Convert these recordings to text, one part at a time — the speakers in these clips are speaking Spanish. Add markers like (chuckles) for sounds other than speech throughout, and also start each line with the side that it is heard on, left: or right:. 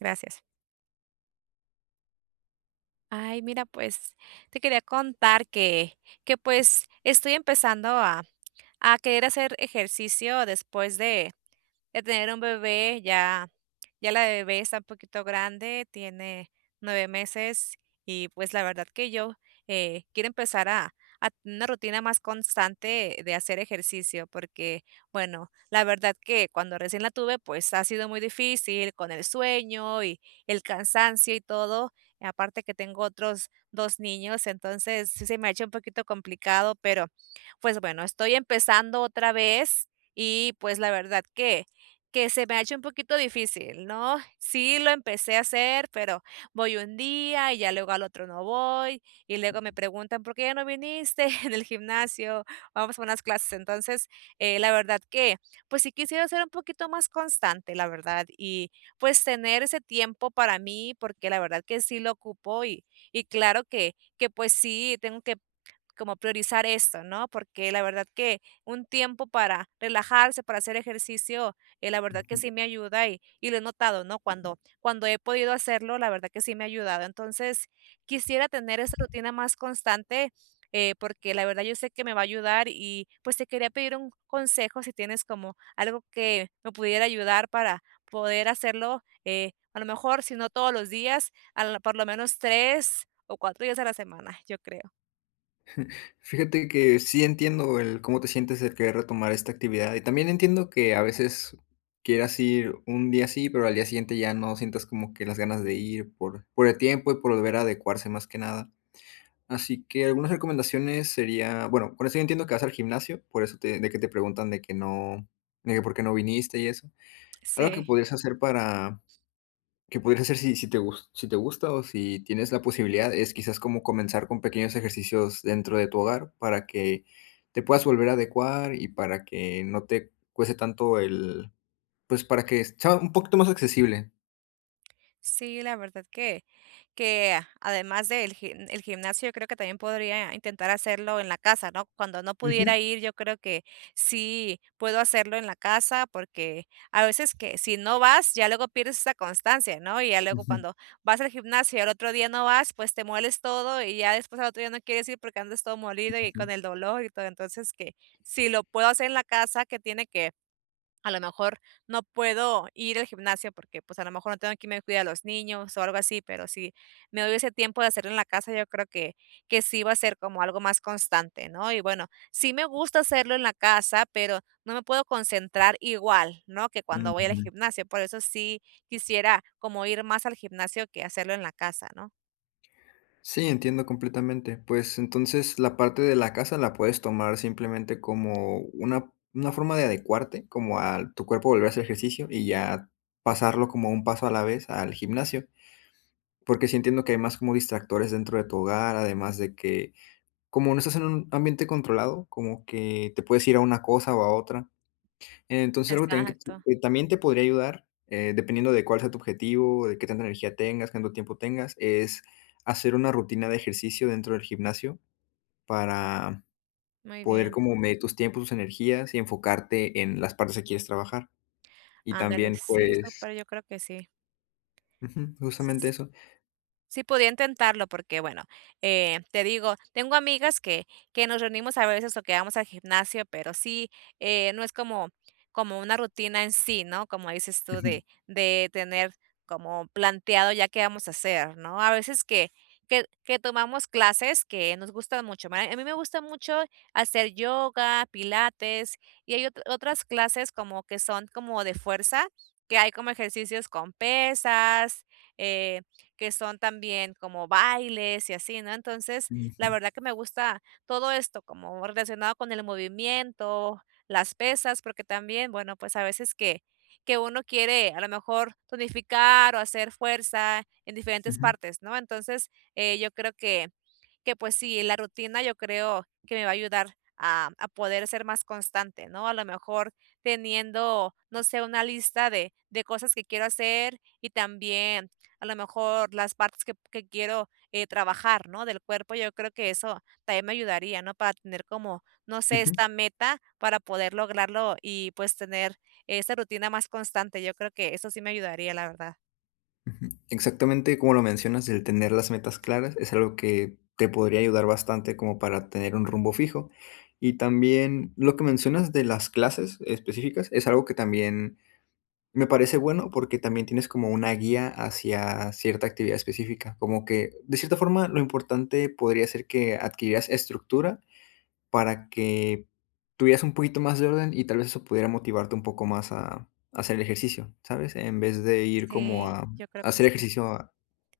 right: Gracias. Ay, mira, pues te quería contar que que pues estoy empezando a a querer hacer ejercicio después de de tener un bebé. Ya ya la bebé está un poquito grande, tiene 9 meses, y pues la verdad que yo, eh, quiero empezar a a tener una rutina más constante de hacer ejercicio, porque, bueno, la verdad que cuando recién la tuve, pues, ha sido muy difícil con el sueño y el cansancio y todo, aparte que tengo otros 2 niños. Entonces, sí se me ha hecho un poquito complicado, pero pues, bueno, estoy empezando otra vez, y pues la verdad que que se me ha hecho un poquito difícil, ¿no? Sí, lo empecé a hacer, pero voy 1 día y ya luego al otro no voy, y luego me preguntan: "¿Por qué ya no viniste?". (chuckles) En el gimnasio vamos a unas clases, entonces, eh, la verdad que pues sí quisiera ser un poquito más constante, la verdad, y pues tener ese tiempo para mí, porque la verdad que sí lo ocupo, y y, claro que que pues sí, tengo que, como, priorizar esto, ¿no? Porque la verdad que un tiempo para relajarse, para hacer ejercicio, eh, la verdad que
left: Ujú.
right: sí me ayuda, y y lo he notado, ¿no? Cuando cuando he podido hacerlo, la verdad que sí me ha ayudado. Entonces, quisiera tener esa rutina más constante, eh, porque la verdad yo sé que me va a ayudar, y pues te quería pedir un consejo, si tienes como algo que me pudiera ayudar para poder hacerlo, eh, a lo mejor, si no todos los días, al por lo menos 3 o 4 días a la semana, yo creo.
left: (chuckles) Fíjate que sí entiendo el cómo te sientes el querer retomar esta actividad y también entiendo que a veces quieras ir un día sí, pero al día siguiente ya no sientas como que las ganas de ir, por por el tiempo y por volver a adecuarse más que nada. Así que algunas recomendaciones sería, bueno, por eso yo entiendo que vas al gimnasio, por eso te de que te preguntan de que no, de que: "¿Por qué no viniste?", y eso. Algo que
right: Sí.
left: podrías hacer para que podrías hacer si, si te gus si te gusta o si tienes la posibilidad es quizás como comenzar con pequeños ejercicios dentro de tu hogar, para que te puedas volver a adecuar y para que no te cueste tanto el pues para que sea un poquito más accesible.
right: Sí, la verdad que que a además del gimn el gimnasio yo creo que también podría intentar hacerlo en la casa, ¿no? Cuando no
left: Ujú.
right: pudiera ir yo creo que sí puedo hacerlo en la casa, porque a veces que si no vas ya luego pierdes esa constancia, ¿no? Y ya luego
left: Ujú.
right: cuando vas al gimnasio y al otro día no vas, pues te mueles todo y ya después al otro día no quieres ir, porque andas todo molido y
left: Ujú.
right: con el dolor y todo. Entonces que si lo puedo hacer en la casa que tiene que, a lo mejor no puedo ir al gimnasio, porque pues a lo mejor no tengo quien me cuide a los niños o algo así, pero si me doy ese tiempo de hacerlo en la casa yo creo que que sí va a ser como algo más constante, ¿no? Y bueno, sí me gusta hacerlo en la casa, pero no me puedo concentrar igual, ¿no? Que cuando voy al
left: Ujú.
right: gimnasio, por eso sí quisiera como ir más al gimnasio que hacerlo en la casa, ¿no?
left: Sí, entiendo completamente. Pues, entonces la parte de la casa la puedes tomar simplemente como una, ¿una forma de adecuarte?, como a tu cuerpo volver a hacer ejercicio y ya, pasarlo como un paso a la vez al gimnasio. Porque sí entiendo que hay más como distractores dentro de tu hogar, además de que, como no estás en un ambiente controlado, como que te puedes ir a una cosa o a otra. Entonces, algo que también
right: Exacto.
left: que también te podría ayudar, eh, dependiendo de cuál sea tu objetivo, de qué tanta energía tengas, cuánto tiempo tengas es, hacer una rutina de ejercicio dentro del gimnasio, para,
right: Muy
left: poder
right: bien.
left: como medir tus tiempos, tus energías y enfocarte en las partes que quieres trabajar. Y
right: Ándale,
left: también,
right: sí,
left: pues
right: súper, yo creo que sí.
left: Ujú. Justamente
right: S
left: eso.
right: sí podría intentarlo porque bueno, eh, te digo, tengo amigas que que nos reunimos a veces o que vamos al gimnasio, pero sí, eh, no es como como una rutina en sí, ¿no?, como dices tú
left: Ujú.
right: de de tener como planteado ya qué vamos a hacer, ¿no?, a veces que que que tomamos clases que nos gustan mucho. (unintelligible) a mí me gusta mucho hacer yoga, pilates y hay otr otras clases como que son como de fuerza, que hay como ejercicios con pesas, eh, que son también como bailes y así, ¿no?, entonces, la
left: Ujú.
right: verdad que me gusta todo esto como relacionado con el movimiento, las pesas, porque también bueno, pues a veces que que uno quiere a lo mejor tonificar o hacer fuerza en diferentes
left: Ujú.
right: partes, ¿no?, entonces, eh, yo creo que que pues sí, la rutina yo creo que me va a ayudar a a poder ser más constante, ¿no?, a lo mejor teniendo, no sé, una lista de de cosas que quiero hacer y también, a lo mejor las partes que que quiero, eh, trabajar, ¿no?, del cuerpo. Yo creo que eso también me ayudaría, ¿no?, para tener como, no sé,
left: Ujú.
right: esta meta para poder lograrlo y pues tener esa rutina más constante. Yo creo que eso sí me ayudaría, la verdad.
left: Ujú. Exactamente como lo mencionas, el tener las metas claras es algo que, te podría ayudar bastante como para tener un rumbo fijo. Y también, lo que mencionas de las clases específicas es algo que también me parece bueno, porque también tienes como una guía hacia cierta actividad específica, como que, de cierta forma, lo importante podría ser que adquirieras estructura para que, tuvieras un poquito más de orden. y tal vez eso pudiera motivarte un poco más a a hacer ejercicio, ¿sabes?, en vez de ir como
right: Sí,
left: a
right: yo creo
left: a
right: que
left: hacer
right: sí.
left: ejercicio a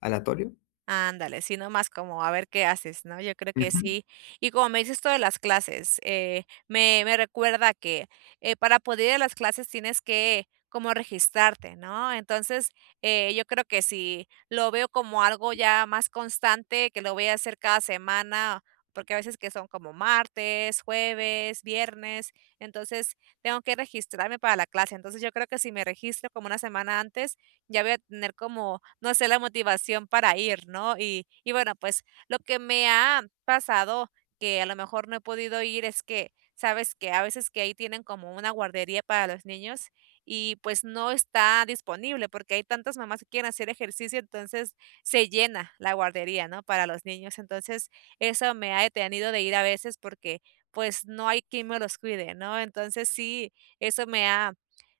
left: ¿aleatorio?
right: Ándale, si no más como a ver qué haces, ¿no? Yo creo que
left: Ujú.
right: sí. Y como me dices esto de las clases, eh, me me recuerda que eh para poder ir a las clases tienes que como registrarte, ¿no? Entonces, eh, yo creo que si lo veo como algo ya más constante que lo voy a hacer cada semana, porque a veces que son como martes, jueves, viernes, entonces tengo que registrarme para la clase. Entonces yo creo que si me registro como una semana antes ya voy a tener como, no sé, la motivación para ir, ¿no? Y y bueno, pues lo que me ha pasado que a lo mejor no he podido ir es que sabes que a veces que ahí tienen como una guardería para los niños y pues no está disponible porque hay tantas mamás que quieren hacer ejercicio. Entonces se llena la guardería, ¿no?, para los niños. Entonces eso me ha detenido de ir a veces porque pues no hay quien me los cuide, ¿no? Entonces sí, eso me ha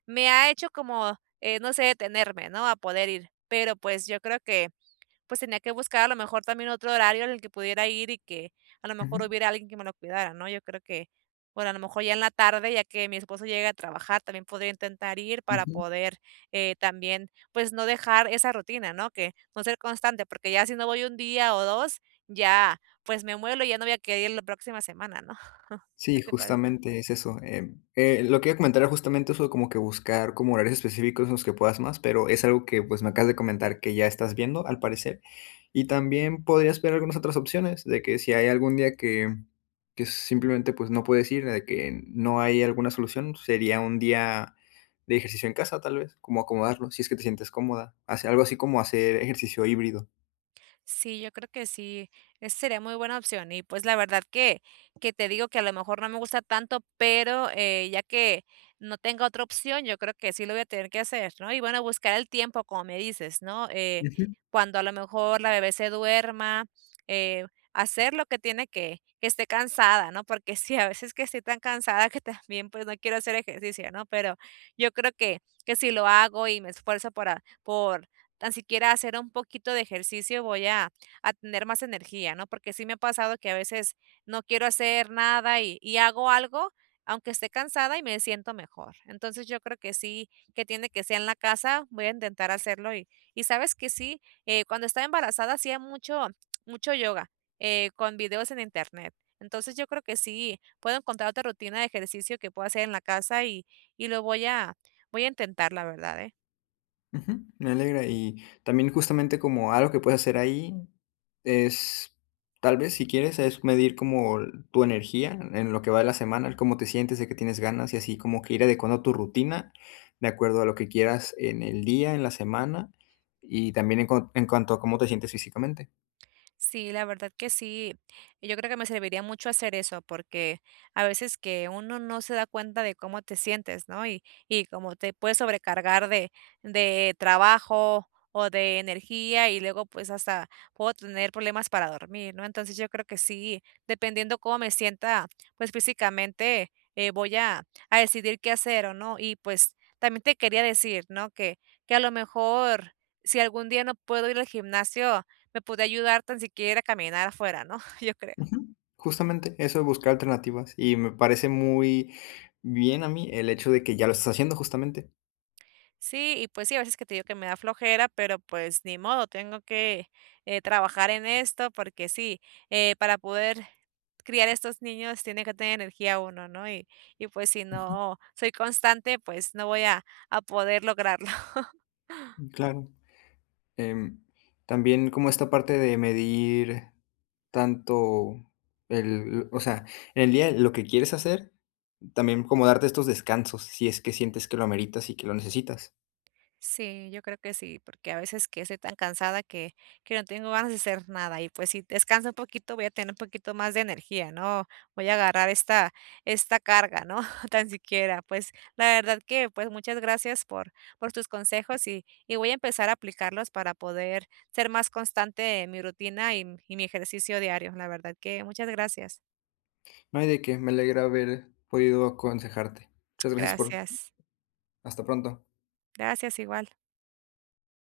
right: me ha hecho como, eh, no sé, detenerme, ¿no?, a poder ir, pero pues yo creo que, pues tenía que buscar a lo mejor también otro horario en el que pudiera ir y que a lo mejor
left: Ujú.
right: hubiera alguien que me lo cuidara, ¿no? Yo creo que, bueno, a lo mejor ya en la tarde, ya que mi esposo llegue a trabajar también podría intentar ir para
left: Ujú.
right: poder, eh, también, pues no dejar esa rutina, ¿no? Que con ser constante, porque ya si no voy un día o dos, ya, pues me muelo y ya no voy a querer ir la próxima semana, ¿no? (chuckles) ¿Qué
left: Sí,
right: te parece?
left: justamente es eso. Eh, eh, lo que yo comentaba era justamente eso como que buscar como horarios específicos en los que puedas más, pero es algo que pues me acabas de comentar que ya estás viendo al parecer. Y también podrías ver algunas otras opciones de que si hay algún día que que si simplemente pues no puedes ir de que, no hay alguna solución sería un día de ejercicio en casa, tal vez como acomodarlo. Si es que te sientes cómoda. Hacer algo así como hacer ejercicio híbrido.
right: Sí, yo creo que sí, esa sería muy buena opción y, pues, la verdad que que te digo que a lo mejor no me gusta tanto, pero, eh, ya que, no tengo otra opción, yo creo que sí lo voy a tener que hacer, ¿no?, y bueno, buscar el tiempo, como me dices, ¿no?, eh,
left: Ujú.
right: cuando a lo mejor la bebé se duerma, eh, hacer lo que tiene que que esté cansada, ¿no?, porque sí a veces que estoy tan cansada que también, pues, no quiero hacer ejercicio, ¿no?, pero, yo creo que que si lo hago y me esfuerzo por, a por tan siquiera hacer un poquito de ejercicio, voy a a tener más energía, ¿no?, porque sí me ha pasado que a veces no quiero hacer nada y y hago algo, aunque esté cansada y me siento mejor, entonces yo creo que sí, que tiene que sea en la casa, voy a intentar hacerlo y y sabes que sí, eh, cuando estaba embarazada hacía mucho mucho yoga, eh, con videos en internet, entonces yo creo que sí puedo encontrar otra rutina de ejercicio que puedo hacer en la casa y y lo voy a voy a intentar la verdad, eh.
left: Ujú, me alegra, y, también justamente como algo que puedes hacer ahí es, tal vez si quieres, es medir como tu energía en lo que va de la semana, ¿cómo te sientes?, ¿de qué tienes ganas?, y así como que ir adecuando tu rutina de acuerdo a lo que quieras en el día, en la semana y también en cuan en cuanto a cómo te sientes físicamente.
right: Sí, la verdad que sí. Yo creo que me serviría mucho hacer eso porque a veces que uno no se da cuenta de cómo te sientes, ¿no? Y y, como te puedes sobrecargar de de trabajo o de energía, y luego, pues, hasta puedo tener problemas para dormir, ¿no? Entonces, yo creo que sí, dependiendo cómo me sienta, pues, físicamente, eh, voy a a decidir qué hacer o ¿no? Y pues, también te quería decir, ¿no?, que que a lo mejor, si algún día no puedo ir al gimnasio, me podía ayudar tan siquiera ir a caminar afuera, ¿no?, (chuckles) yo creo.
left: Ujú. Justamente, eso de buscar alternativas y me parece muy bien a mí el hecho de que ya lo estás haciendo, justamente.
right: Sí, y pues sí, a veces que te digo que me da flojera, pero pues ni modo, tengo que, eh, trabajar en esto porque sí, eh, para poder criar a estos niños tiene que tener energía uno, ¿no? Y y pues si
left: Ujú.
right: no soy constante, pues no voy a a poder lograrlo. (chuckles)
left: Mm, claro, em, también como esta parte de medir tanto el o sea, en el día lo que quieres hacer, también como darte estos descansos, si es que sientes que lo ameritas y que lo necesitas.
right: Sí, yo creo que sí, porque a veces que estoy tan cansada que que no tengo ganas de hacer nada y, pues, si descanso un poquito, voy a tener un poquito más de energía, ¿no? Voy a agarrar esta esta carga, ¿no?, tan siquiera. Pues la verdad que, pues, muchas gracias por por tus consejos, y y voy a empezar a aplicarlos para poder ser más constante en mi rutina y m y mi ejercicio diario, la verdad que muchas gracias.
left: No hay de qué. Me alegra haber podido aconsejarte. Muchas gracias por
right: Gracias.
left: Hasta pronto.
right: Gracias igual.